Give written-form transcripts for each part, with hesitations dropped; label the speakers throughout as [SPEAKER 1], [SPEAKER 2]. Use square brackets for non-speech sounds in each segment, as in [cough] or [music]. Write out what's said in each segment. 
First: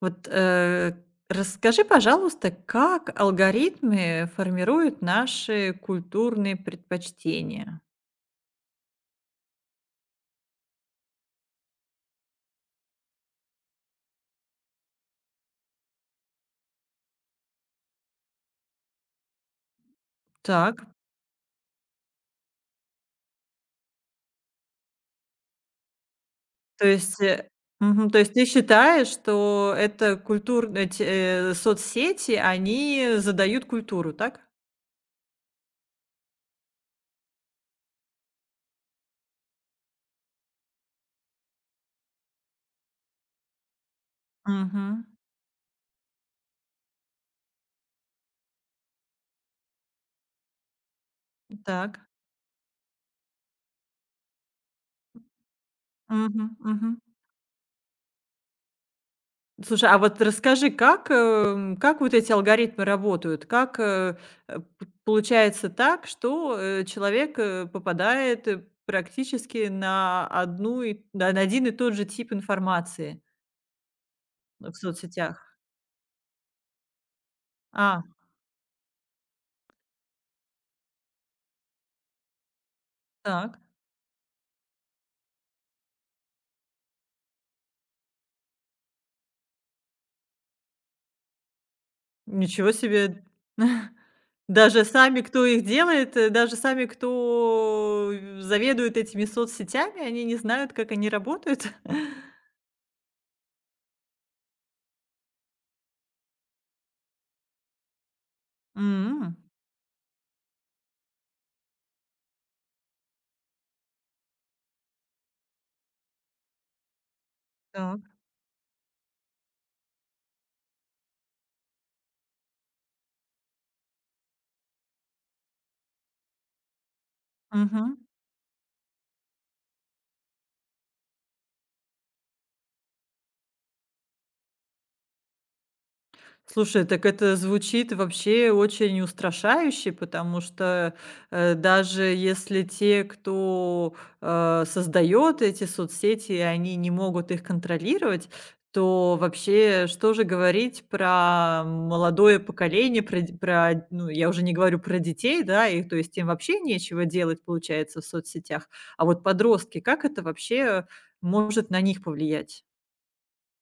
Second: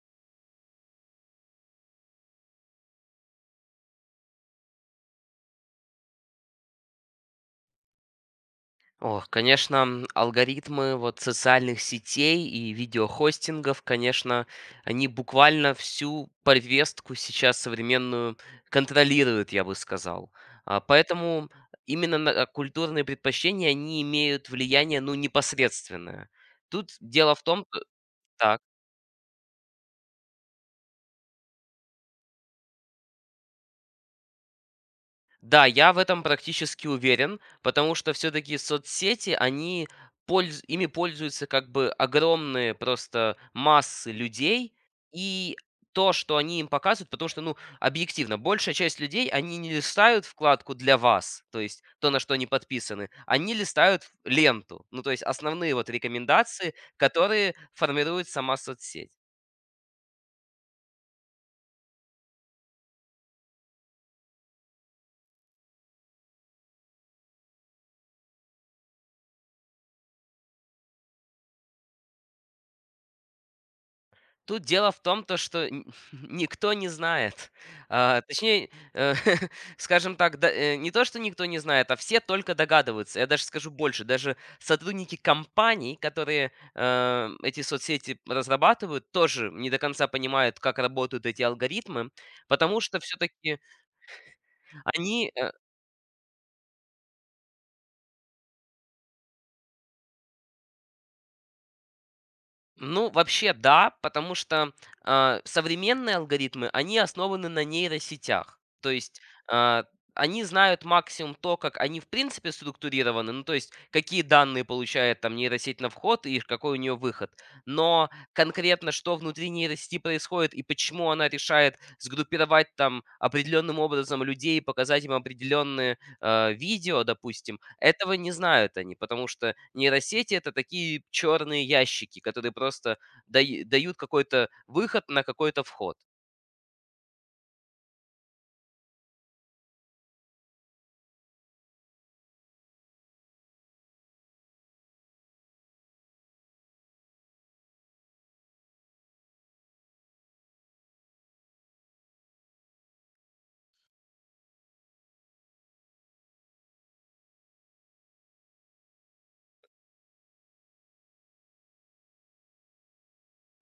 [SPEAKER 1] Вот, расскажи, пожалуйста, как алгоритмы формируют наши культурные предпочтения?
[SPEAKER 2] Ох, конечно, алгоритмы вот социальных сетей и видеохостингов, конечно, они буквально всю повестку сейчас современную контролируют, я бы сказал.
[SPEAKER 1] Так,
[SPEAKER 2] Поэтому именно культурные предпочтения, они имеют влияние, ну, непосредственное.
[SPEAKER 1] то
[SPEAKER 2] Тут
[SPEAKER 1] есть,
[SPEAKER 2] дело в том,
[SPEAKER 1] то есть ты
[SPEAKER 2] так.
[SPEAKER 1] считаешь, что это культур эти, соцсети, они задают культуру, так?
[SPEAKER 2] Да, я в этом практически уверен, потому что все-таки соцсети, они ими пользуются как бы огромные просто массы людей,
[SPEAKER 1] Мгм.
[SPEAKER 2] и то, что они им показывают, потому что, ну, объективно, большая часть людей, они не листают вкладку для вас, то есть
[SPEAKER 1] Так.
[SPEAKER 2] то, на что они подписаны, они листают ленту, ну, то есть основные вот
[SPEAKER 1] Мгм,
[SPEAKER 2] рекомендации,
[SPEAKER 1] мгм.
[SPEAKER 2] которые формирует сама соцсеть.
[SPEAKER 1] Слушай, а вот расскажи, как вот эти алгоритмы работают? Как, э, э, п- получается так, что, человек, попадает, практически на один и тот же тип информации
[SPEAKER 2] Тут
[SPEAKER 1] в
[SPEAKER 2] дело в том, то,
[SPEAKER 1] соцсетях?
[SPEAKER 2] что н [laughs] никто не знает.
[SPEAKER 1] А,
[SPEAKER 2] А, точнее, [laughs] скажем так, да, не то, что никто не знает, а все только догадываются. Я даже
[SPEAKER 1] так.
[SPEAKER 2] скажу больше, даже сотрудники компаний, которые, эти соцсети разрабатывают, тоже не до конца понимают, как работают эти алгоритмы,
[SPEAKER 1] Ничего
[SPEAKER 2] потому что все
[SPEAKER 1] себе.
[SPEAKER 2] таки
[SPEAKER 1] [laughs] Даже сами,
[SPEAKER 2] они,
[SPEAKER 1] кто
[SPEAKER 2] э
[SPEAKER 1] их делает, даже сами, кто заведует этими соцсетями, они не знают, как они работают? [laughs]
[SPEAKER 2] Ну, вообще, да, потому что современные алгоритмы, они основаны на нейросетях. То есть
[SPEAKER 1] М,
[SPEAKER 2] а, они знают максимум то, как они в принципе структурированы, ну, то есть какие данные получает там нейросеть на вход и какой у нее выход.
[SPEAKER 1] так.
[SPEAKER 2] Но конкретно, что внутри нейросети происходит и почему она решает сгруппировать там определенным образом людей, показать им определенные видео, допустим, этого не знают они, потому что нейросети это такие черные ящики, которые просто дают какой-то выход на какой-то вход.
[SPEAKER 1] Слушай, так это звучит вообще очень устрашающе, потому что, даже если те, кто, создает эти соцсети, они не могут их контролировать, то вообще что же говорить про молодое поколение, ну, я уже не говорю про детей, да, и то есть им вообще нечего делать, получается, в соцсетях. А вот подростки, как это вообще может на них повлиять?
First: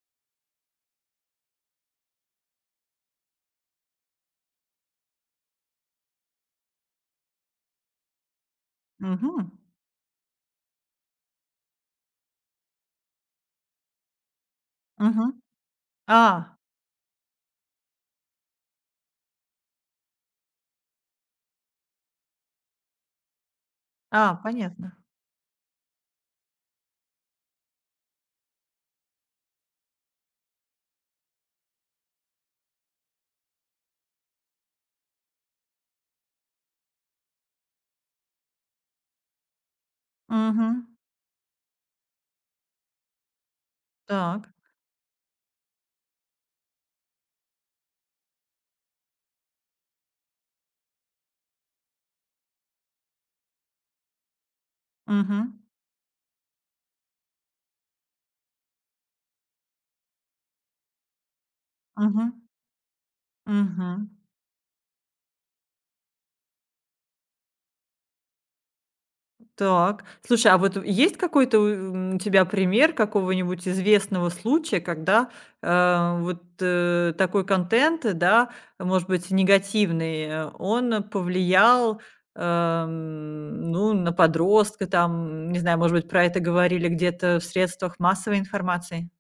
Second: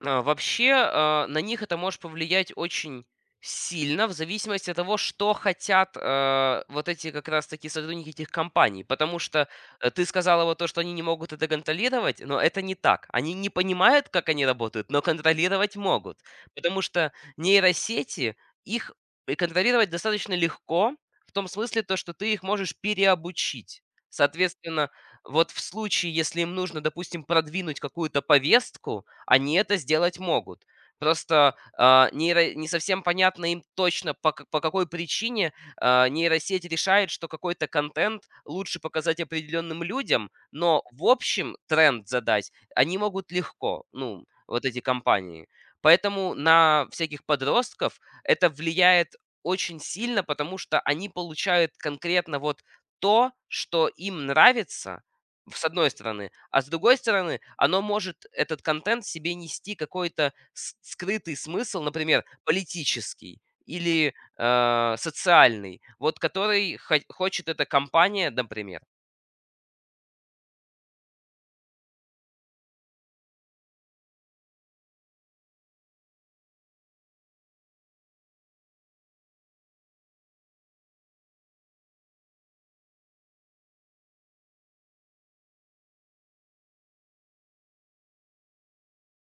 [SPEAKER 2] А, вообще, на них это может повлиять очень сильно в зависимости от того, что хотят, вот эти как раз таки сотрудники этих компаний. Потому что,
[SPEAKER 1] Мгм.
[SPEAKER 2] ты сказала вот то, что они не могут это контролировать, но это не так. Они не понимают, как они работают, но
[SPEAKER 1] Мгм.
[SPEAKER 2] контролировать могут.
[SPEAKER 1] А,
[SPEAKER 2] Потому что нейросети, их и контролировать достаточно легко, в том смысле то, что ты их можешь переобучить.
[SPEAKER 1] а,
[SPEAKER 2] Соответственно,
[SPEAKER 1] понятно.
[SPEAKER 2] вот в случае, если им нужно, допустим, продвинуть какую-то повестку, они это сделать могут. Просто, а, нейро не совсем понятно им точно, по какой причине, нейросеть решает, что какой-то контент лучше показать определенным людям, но
[SPEAKER 1] Мгм.
[SPEAKER 2] в общем тренд задать они могут легко, ну,
[SPEAKER 1] Так.
[SPEAKER 2] вот эти компании. Поэтому на всяких подростков это влияет очень сильно, потому что они получают конкретно вот то, что им нравится,
[SPEAKER 1] Мгм.
[SPEAKER 2] с одной стороны. А с другой стороны, оно может, этот контент, себе нести какой-то с скрытый смысл, например,
[SPEAKER 1] Мгм.
[SPEAKER 2] политический
[SPEAKER 1] Мгм.
[SPEAKER 2] или, социальный, вот который хо хочет эта компания, например.
[SPEAKER 1] Так. Слушай, а вот есть какой-то у тебя пример какого-нибудь известного случая, когда, вот, такой контент, да, может быть, негативный, он повлиял, ну, на подростка, там, не знаю, может быть, про это говорили где-то в средствах массовой информации?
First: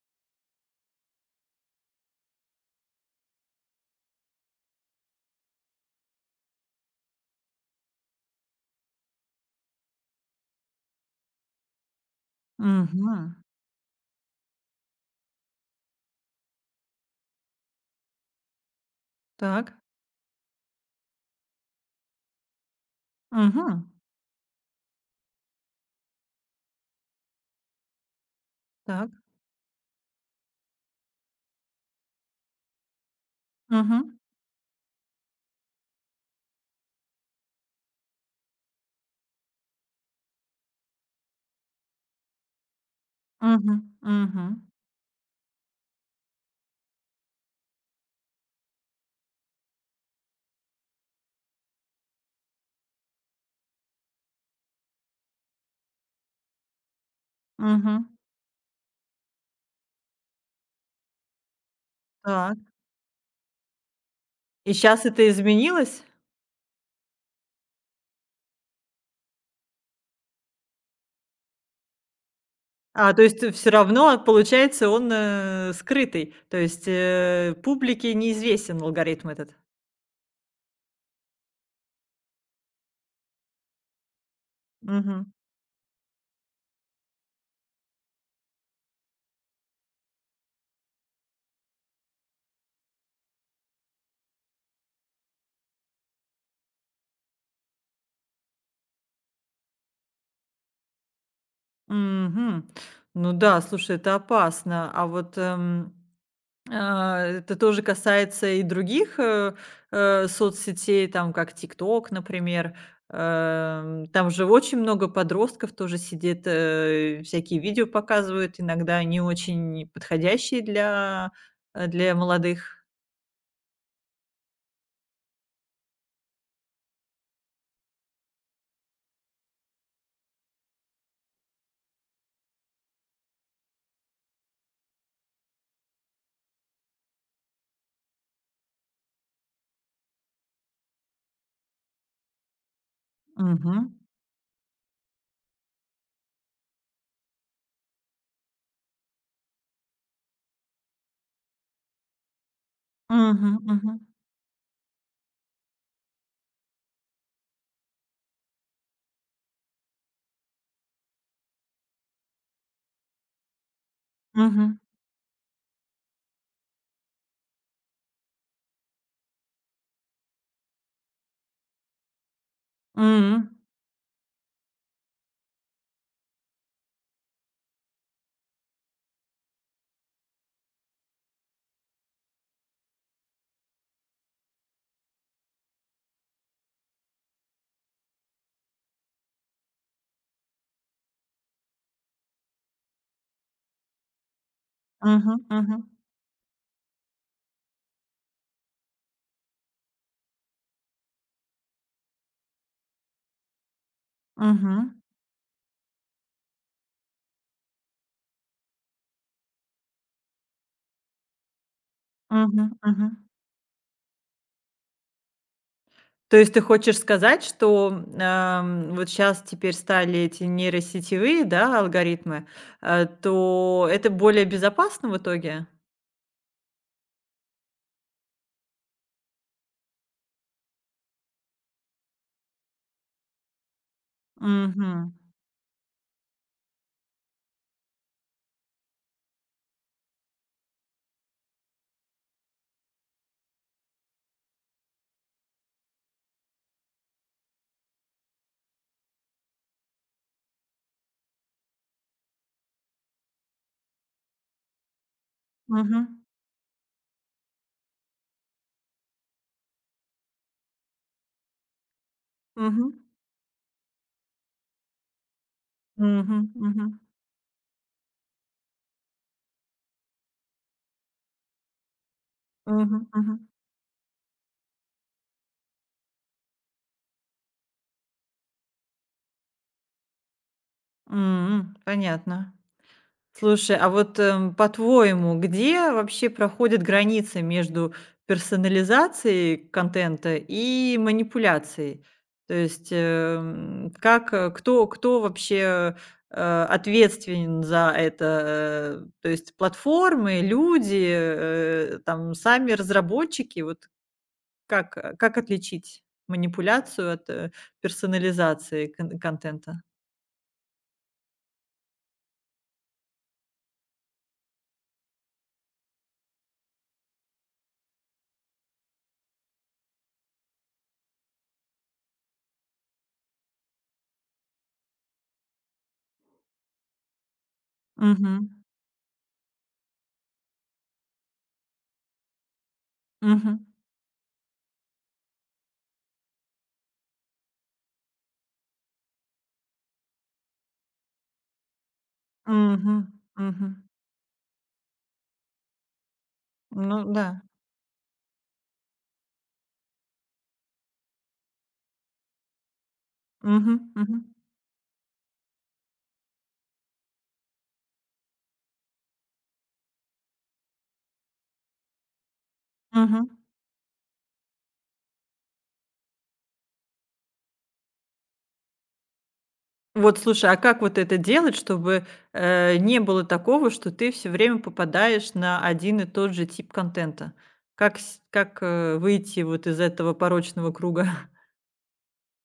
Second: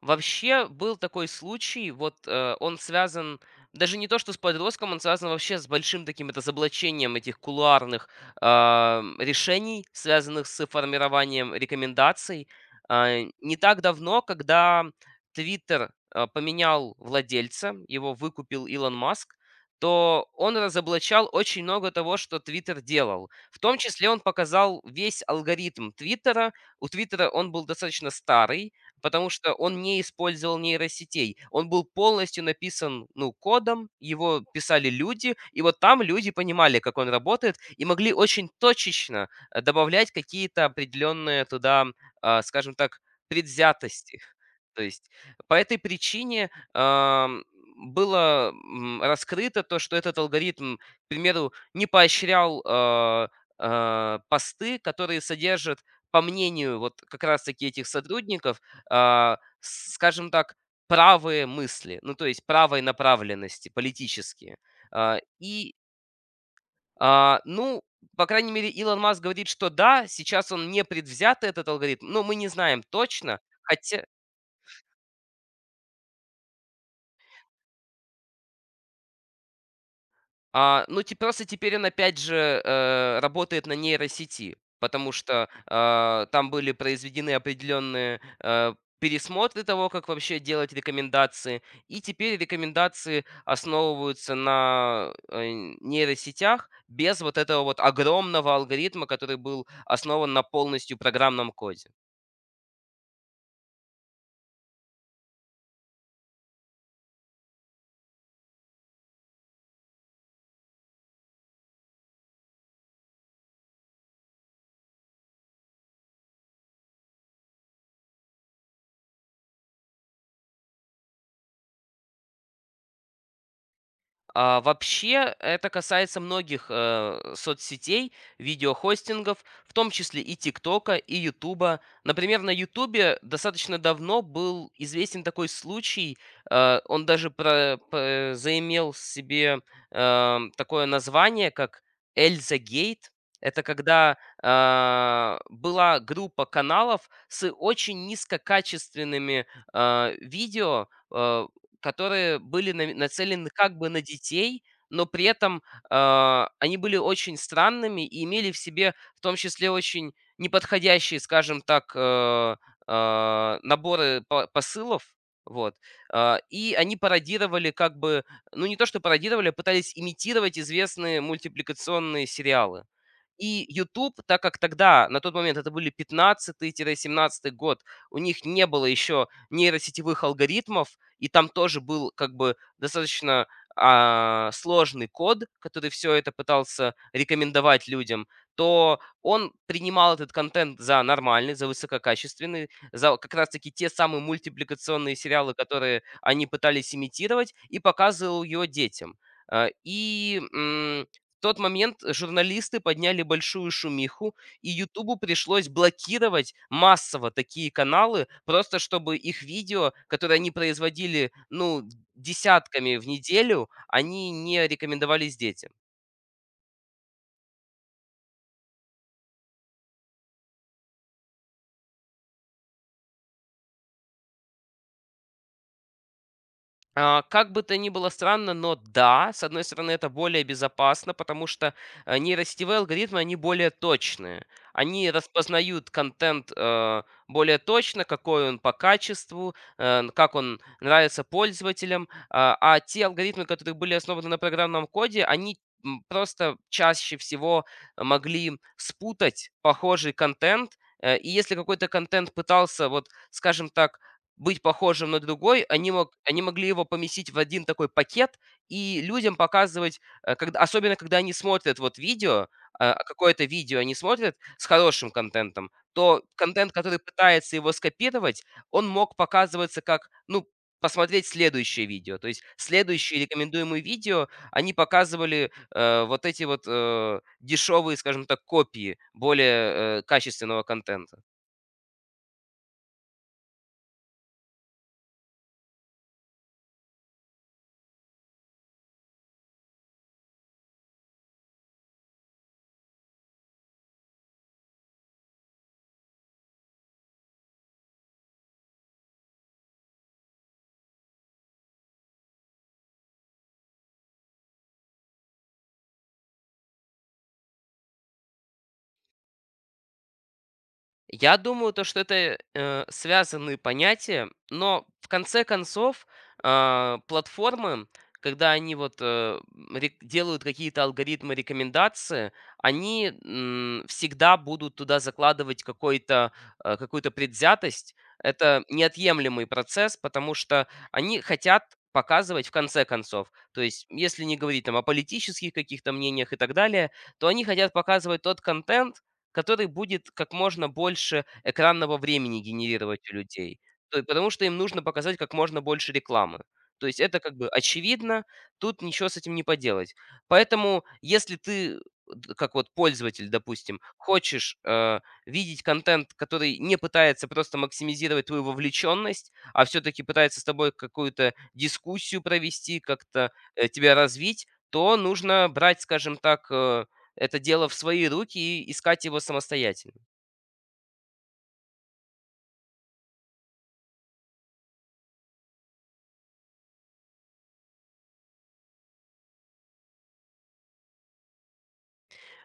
[SPEAKER 2] Вообще был такой случай, вот, он связан даже не то, что с подростком, он связан вообще с большим таким это заблочением этих кулуарных, решений, связанных с формированием рекомендаций. А,
[SPEAKER 1] Угу.
[SPEAKER 2] не так давно, когда «Твиттер», поменял владельца, его выкупил Илон Маск,
[SPEAKER 1] Так.
[SPEAKER 2] то он разоблачал очень много того, что «Твиттер» делал. В том
[SPEAKER 1] Угу.
[SPEAKER 2] числе он показал весь алгоритм «Твиттера». У «Твиттера» он был достаточно старый,
[SPEAKER 1] Так.
[SPEAKER 2] потому что он не использовал нейросетей. Он был полностью написан, ну, кодом,
[SPEAKER 1] Угу.
[SPEAKER 2] его писали люди, и вот там люди понимали, как он работает, и могли очень точечно добавлять какие-то определенные туда, скажем так,
[SPEAKER 1] Угу.
[SPEAKER 2] предвзятости.
[SPEAKER 1] Угу.
[SPEAKER 2] [laughs] То есть по этой причине было раскрыто то, что этот алгоритм, к примеру, не поощрял посты, которые содержат, по мнению вот как раз-таки этих
[SPEAKER 1] Мгм.
[SPEAKER 2] сотрудников, а, с скажем так, правые мысли, ну, то есть
[SPEAKER 1] Так.
[SPEAKER 2] правой направленности политические.
[SPEAKER 1] И сейчас
[SPEAKER 2] А,
[SPEAKER 1] это
[SPEAKER 2] и,
[SPEAKER 1] изменилось?
[SPEAKER 2] ну, по крайней мере, Илон Маск говорит, что да, сейчас он не предвзят этот алгоритм, но мы не знаем
[SPEAKER 1] А, то
[SPEAKER 2] точно,
[SPEAKER 1] есть все
[SPEAKER 2] хотя
[SPEAKER 1] равно, получается, он, скрытый. То есть, публике неизвестен алгоритм этот.
[SPEAKER 2] А, ну, те просто теперь он опять же, работает на нейросети, потому
[SPEAKER 1] Мгм.
[SPEAKER 2] что, там были произведены определенные, пересмотры того, как вообще делать рекомендации. И теперь рекомендации основываются на, нейросетях без вот этого вот огромного алгоритма, который был основан на полностью программном коде.
[SPEAKER 1] Мгм. Ну да, слушай, это опасно. Это тоже касается и других, соцсетей, там как "Тикток", например. Там же очень много подростков тоже сидит, всякие видео показывают, иногда не очень подходящие для молодых.
[SPEAKER 2] А, вообще, это касается многих соцсетей, видеохостингов, в том числе и ТикТока, и Ютуба. Например, на Ютубе достаточно давно был известен такой случай, он даже заимел себе такое название, как Эльза Гейт. Это
[SPEAKER 1] Мгм.
[SPEAKER 2] когда была группа каналов с очень низкокачественными видео, которые были на нацелены
[SPEAKER 1] Мгм,
[SPEAKER 2] как бы
[SPEAKER 1] мгм,
[SPEAKER 2] на детей, но при этом, они были очень странными и имели в себе в том числе очень неподходящие, скажем так, наборы по
[SPEAKER 1] мгм,
[SPEAKER 2] посылов. Вот. А, и они пародировали как бы, ну, не то что пародировали, а пытались имитировать известные мультипликационные сериалы.
[SPEAKER 1] м,
[SPEAKER 2] И YouTube, так как тогда, на тот момент, это были 15 семнадцатый год, у них не было еще нейросетевых алгоритмов, и там тоже был как бы достаточно, сложный код, который все это пытался рекомендовать людям, то он принимал этот контент за нормальный, за высококачественный, за как раз таки те самые мультипликационные
[SPEAKER 1] мгм,
[SPEAKER 2] сериалы,
[SPEAKER 1] мгм,
[SPEAKER 2] которые они пытались имитировать, и показывал ее детям. Э, и, м, в тот момент журналисты подняли большую шумиху, и
[SPEAKER 1] мгм,
[SPEAKER 2] «Ютубу» пришлось блокировать массово такие каналы, просто чтобы их видео, которые они производили, ну,
[SPEAKER 1] мгм,
[SPEAKER 2] десятками в
[SPEAKER 1] мгм.
[SPEAKER 2] неделю, они не рекомендовались детям.
[SPEAKER 1] То есть ты хочешь сказать, что, вот сейчас теперь стали эти нейросетевые, да, алгоритмы, то это более безопасно в итоге?
[SPEAKER 2] А, как бы то ни было странно, но да, с одной стороны, это более безопасно, потому что нейросетевые алгоритмы, они более точные. Они
[SPEAKER 1] Мгм.
[SPEAKER 2] распознают контент более точно, какой он по качеству, как он нравится пользователям. А те алгоритмы, которые были основаны на программном коде, они просто чаще всего могли спутать похожий контент. Э, и если какой-то контент пытался, вот, скажем так, быть похожим на другой,
[SPEAKER 1] Мгм.
[SPEAKER 2] они могли его поместить в один такой пакет и людям показывать, э, когда особенно когда они смотрят вот видео,
[SPEAKER 1] Мгм.
[SPEAKER 2] какое-то видео они смотрят с хорошим контентом, то
[SPEAKER 1] Мгм.
[SPEAKER 2] контент,
[SPEAKER 1] Мгм.
[SPEAKER 2] который пытается его скопировать, он мог показываться как, ну, посмотреть следующее видео. То есть
[SPEAKER 1] Мгм.
[SPEAKER 2] следующие
[SPEAKER 1] Мгм.
[SPEAKER 2] рекомендуемые видео, они показывали, вот эти вот, дешевые, скажем так, копии более, качественного контента.
[SPEAKER 1] Понятно. Слушай, а вот, по-твоему, где вообще проходит граница между персонализацией контента и манипуляцией? То есть, кто вообще, ответственен за это? То есть платформы, люди, там сами разработчики? Вот как отличить манипуляцию от, персонализации контента?
[SPEAKER 2] Я думаю, то, что это связанные понятия, но в конце концов платформы, когда они делают какие-то алгоритмы рекомендации, они всегда будут туда закладывать какую-то предвзятость.
[SPEAKER 1] Мгм.
[SPEAKER 2] Это неотъемлемый процесс, потому что они хотят показывать в конце концов. То
[SPEAKER 1] Мгм.
[SPEAKER 2] есть, если не говорить там о политических каких-то мнениях и так далее, то они хотят показывать тот контент, который будет как можно больше экранного времени
[SPEAKER 1] Мгм.
[SPEAKER 2] генерировать у людей.
[SPEAKER 1] Мгм.
[SPEAKER 2] То есть потому что им нужно показать как можно больше рекламы. То
[SPEAKER 1] Ну
[SPEAKER 2] есть это
[SPEAKER 1] да.
[SPEAKER 2] как бы очевидно, тут ничего с этим не поделать. Поэтому, если ты, д как вот пользователь,
[SPEAKER 1] Мгм,
[SPEAKER 2] допустим,
[SPEAKER 1] мгм,
[SPEAKER 2] хочешь, видеть контент, который не пытается просто максимизировать твою вовлеченность, а все таки пытается с тобой какую-то дискуссию провести,
[SPEAKER 1] мгм.
[SPEAKER 2] как-то, тебя развить, то нужно брать, скажем так, это дело в свои руки и искать его самостоятельно.
[SPEAKER 1] Вот, слушай, а как вот это делать, чтобы, не было такого, что ты все время попадаешь на один и тот же тип контента? Как сь как, э, выйти вот из этого порочного круга? [laughs]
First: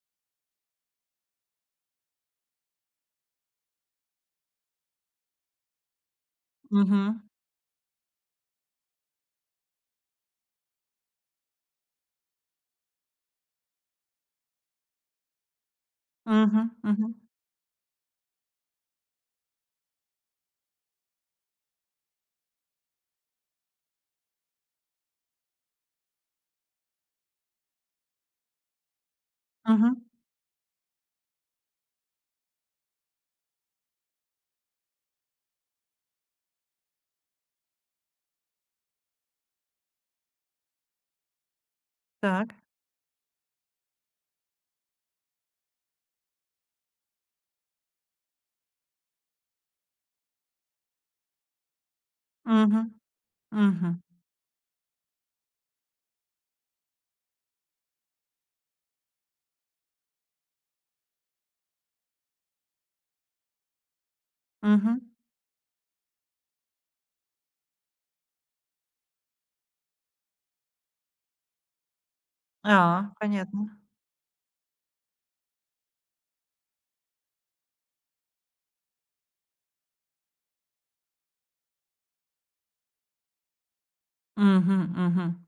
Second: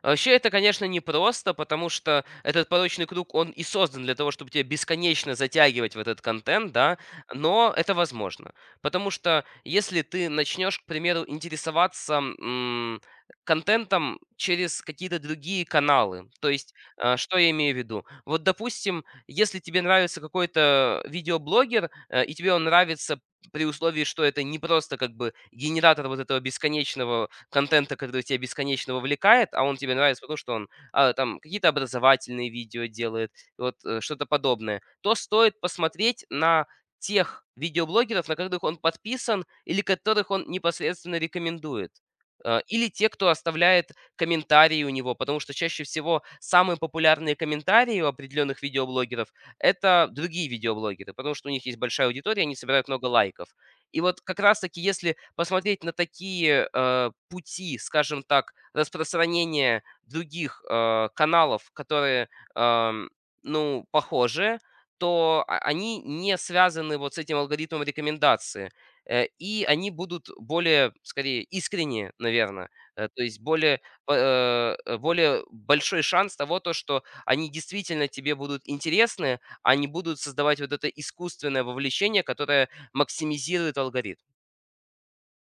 [SPEAKER 2] Вообще, это, конечно, непросто, потому что этот порочный круг, он и создан для того, чтобы тебя бесконечно затягивать в этот контент, да,
[SPEAKER 1] Мгм,
[SPEAKER 2] но это возможно. Потому что если ты начнешь, к примеру, интересоваться контентом через какие-то другие каналы, то
[SPEAKER 1] мгм,
[SPEAKER 2] есть,
[SPEAKER 1] мгм,
[SPEAKER 2] что я имею в виду? Вот, допустим, если тебе нравится какой-то видеоблогер, и тебе он нравится при условии, что это не просто как бы генератор вот этого бесконечного контента, который тебя бесконечно вовлекает, а он тебе
[SPEAKER 1] мгм.
[SPEAKER 2] нравится потому, что он там какие-то образовательные видео делает, что-то подобное, то стоит посмотреть на тех видеоблогеров, на которых он подписан или которых он непосредственно рекомендует.
[SPEAKER 1] Так.
[SPEAKER 2] Э, или те, кто оставляет комментарии у него, потому что чаще всего самые популярные комментарии у определенных видеоблогеров это другие видеоблогеры, потому что у них есть большая аудитория, они
[SPEAKER 1] Мгм,
[SPEAKER 2] собирают много лайков.
[SPEAKER 1] мгм,
[SPEAKER 2] И вот как раз-таки, если посмотреть на такие пути, скажем так, распространения других каналов, которые, ам, ну, похожи,
[SPEAKER 1] мгм.
[SPEAKER 2] то они не связаны вот с этим алгоритмом рекомендации. Э, и они будут более, скорее, искренние, наверное.
[SPEAKER 1] А,
[SPEAKER 2] То есть
[SPEAKER 1] понятно.
[SPEAKER 2] более, э, э, более большой шанс того, то, что они действительно тебе будут интересны, а не будут создавать вот это искусственное вовлечение, которое максимизирует алгоритм.
[SPEAKER 1] Мгм, мгм.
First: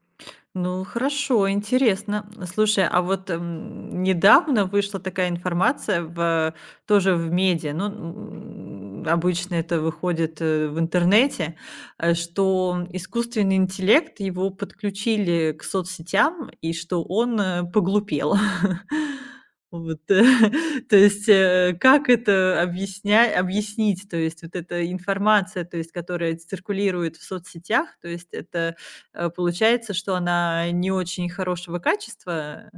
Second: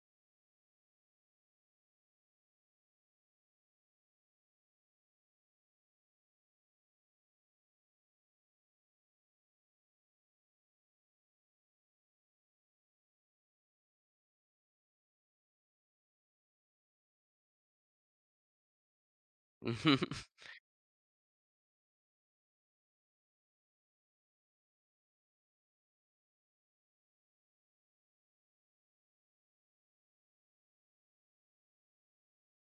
[SPEAKER 1] Ну, хорошо, интересно. Слушай, а вот, недавно вышла такая информация тоже в медиа, ну, обычно это выходит в интернете, что искусственный интеллект, его подключили к соцсетям, и что он поглупел. [laughs] Вот,
[SPEAKER 2] [laughs]
[SPEAKER 1] [laughs] то есть, как это объяснить? То есть, вот эта информация, то есть, которая циркулирует в соцсетях, то есть, получается, что она не очень хорошего качества.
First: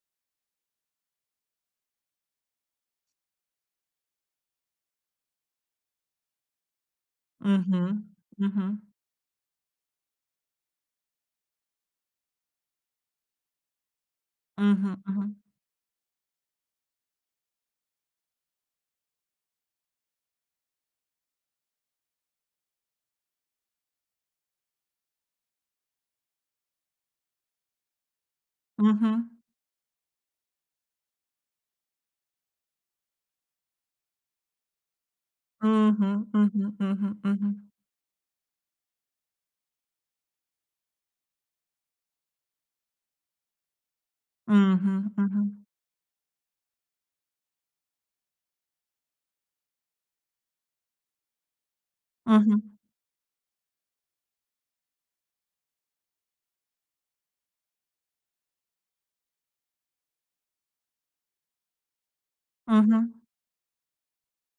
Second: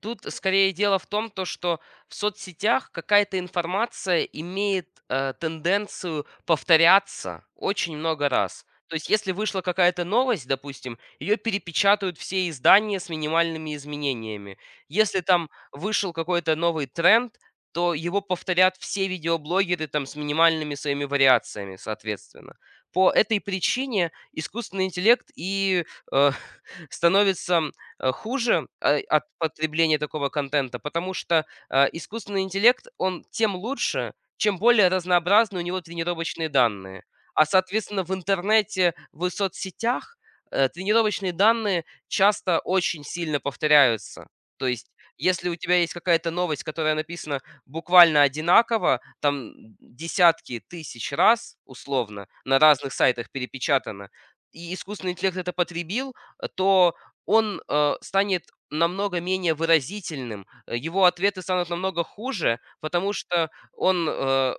[SPEAKER 2] Тут скорее дело в том, то что в соцсетях какая-то информация имеет, тенденцию повторяться
[SPEAKER 1] Мгм.
[SPEAKER 2] очень много раз.
[SPEAKER 1] Мгм.
[SPEAKER 2] То есть, если вышла какая-то новость, допустим, ее перепечатают все издания с минимальными изменениями.
[SPEAKER 1] Мгм.
[SPEAKER 2] Если
[SPEAKER 1] Мгм.
[SPEAKER 2] там вышел какой-то новый тренд, то его повторят все видеоблогеры там с минимальными своими вариациями, соответственно. По этой причине искусственный интеллект э, [laughs] становится хуже, от
[SPEAKER 1] Мгм.
[SPEAKER 2] потребления такого контента, потому что, искусственный интеллект, он тем лучше, чем более разнообразны у него
[SPEAKER 1] Мгм.
[SPEAKER 2] тренировочные
[SPEAKER 1] Мгм.
[SPEAKER 2] данные.
[SPEAKER 1] Мгм.
[SPEAKER 2] А,
[SPEAKER 1] Мгм.
[SPEAKER 2] соответственно, в интернете, в соцсетях, тренировочные данные часто очень сильно повторяются. То есть,
[SPEAKER 1] Мгм. Мгм.
[SPEAKER 2] если у тебя есть какая-то новость, которая написана буквально одинаково, там десятки тысяч раз, условно, на
[SPEAKER 1] Мгм.
[SPEAKER 2] разных сайтах перепечатано, и искусственный интеллект это потребил, то он, станет намного менее выразительным, его ответы станут намного хуже, потому
[SPEAKER 1] Мгм.
[SPEAKER 2] что он, э,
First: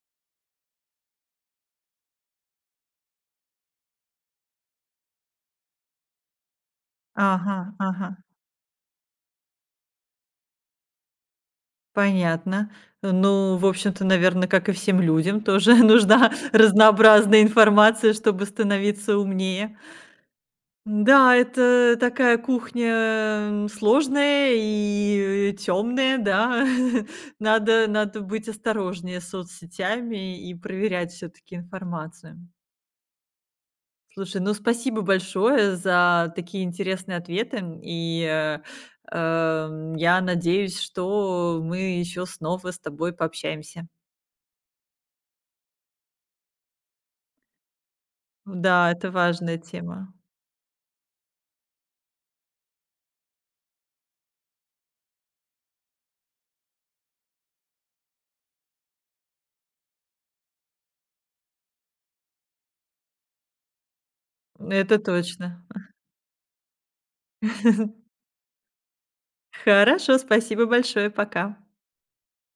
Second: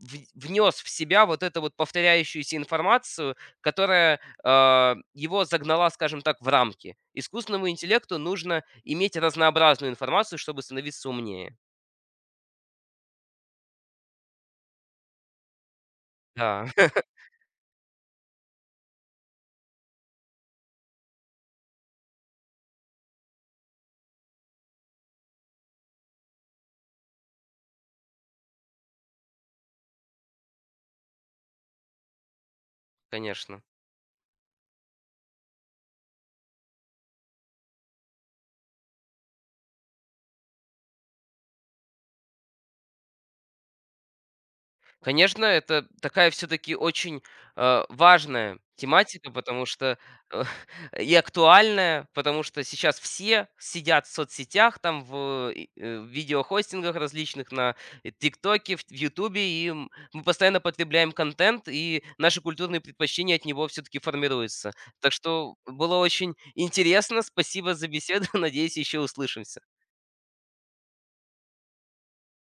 [SPEAKER 2] в внес в себя вот эту вот повторяющуюся информацию, которая, его загнала, скажем так, в рамки.
[SPEAKER 1] Ага,
[SPEAKER 2] Искусственному
[SPEAKER 1] ага.
[SPEAKER 2] интеллекту нужно иметь разнообразную информацию, чтобы становиться умнее.
[SPEAKER 1] Понятно. Ну, в общем-то, наверное, как и всем людям, тоже [laughs] нужна
[SPEAKER 2] Да, [laughs]
[SPEAKER 1] разнообразная информация, чтобы становиться умнее. Да, это такая кухня, сложная и темная, да. [laughs] Надо быть осторожнее с соцсетями и проверять все таки информацию.
[SPEAKER 2] конечно.
[SPEAKER 1] Слушай, ну спасибо большое за такие интересные ответы. И, я надеюсь, что мы еще снова с тобой пообщаемся.
[SPEAKER 2] Конечно, это такая все таки очень, важная
[SPEAKER 1] Да, это
[SPEAKER 2] тематика,
[SPEAKER 1] важная
[SPEAKER 2] потому что,
[SPEAKER 1] тема.
[SPEAKER 2] э, [laughs] и актуальная, потому что сейчас все сидят в соцсетях, в видеохостингах различных, на «Тиктоке», в «Ютубе», и мы постоянно потребляем контент, и наши культурные предпочтения от него все таки формируются.
[SPEAKER 1] Это
[SPEAKER 2] Так что
[SPEAKER 1] точно.
[SPEAKER 2] было очень интересно. Спасибо за беседу.
[SPEAKER 1] [laughs]
[SPEAKER 2] [laughs] Надеюсь, еще услышимся.
[SPEAKER 1] Хорошо, спасибо большое. Пока.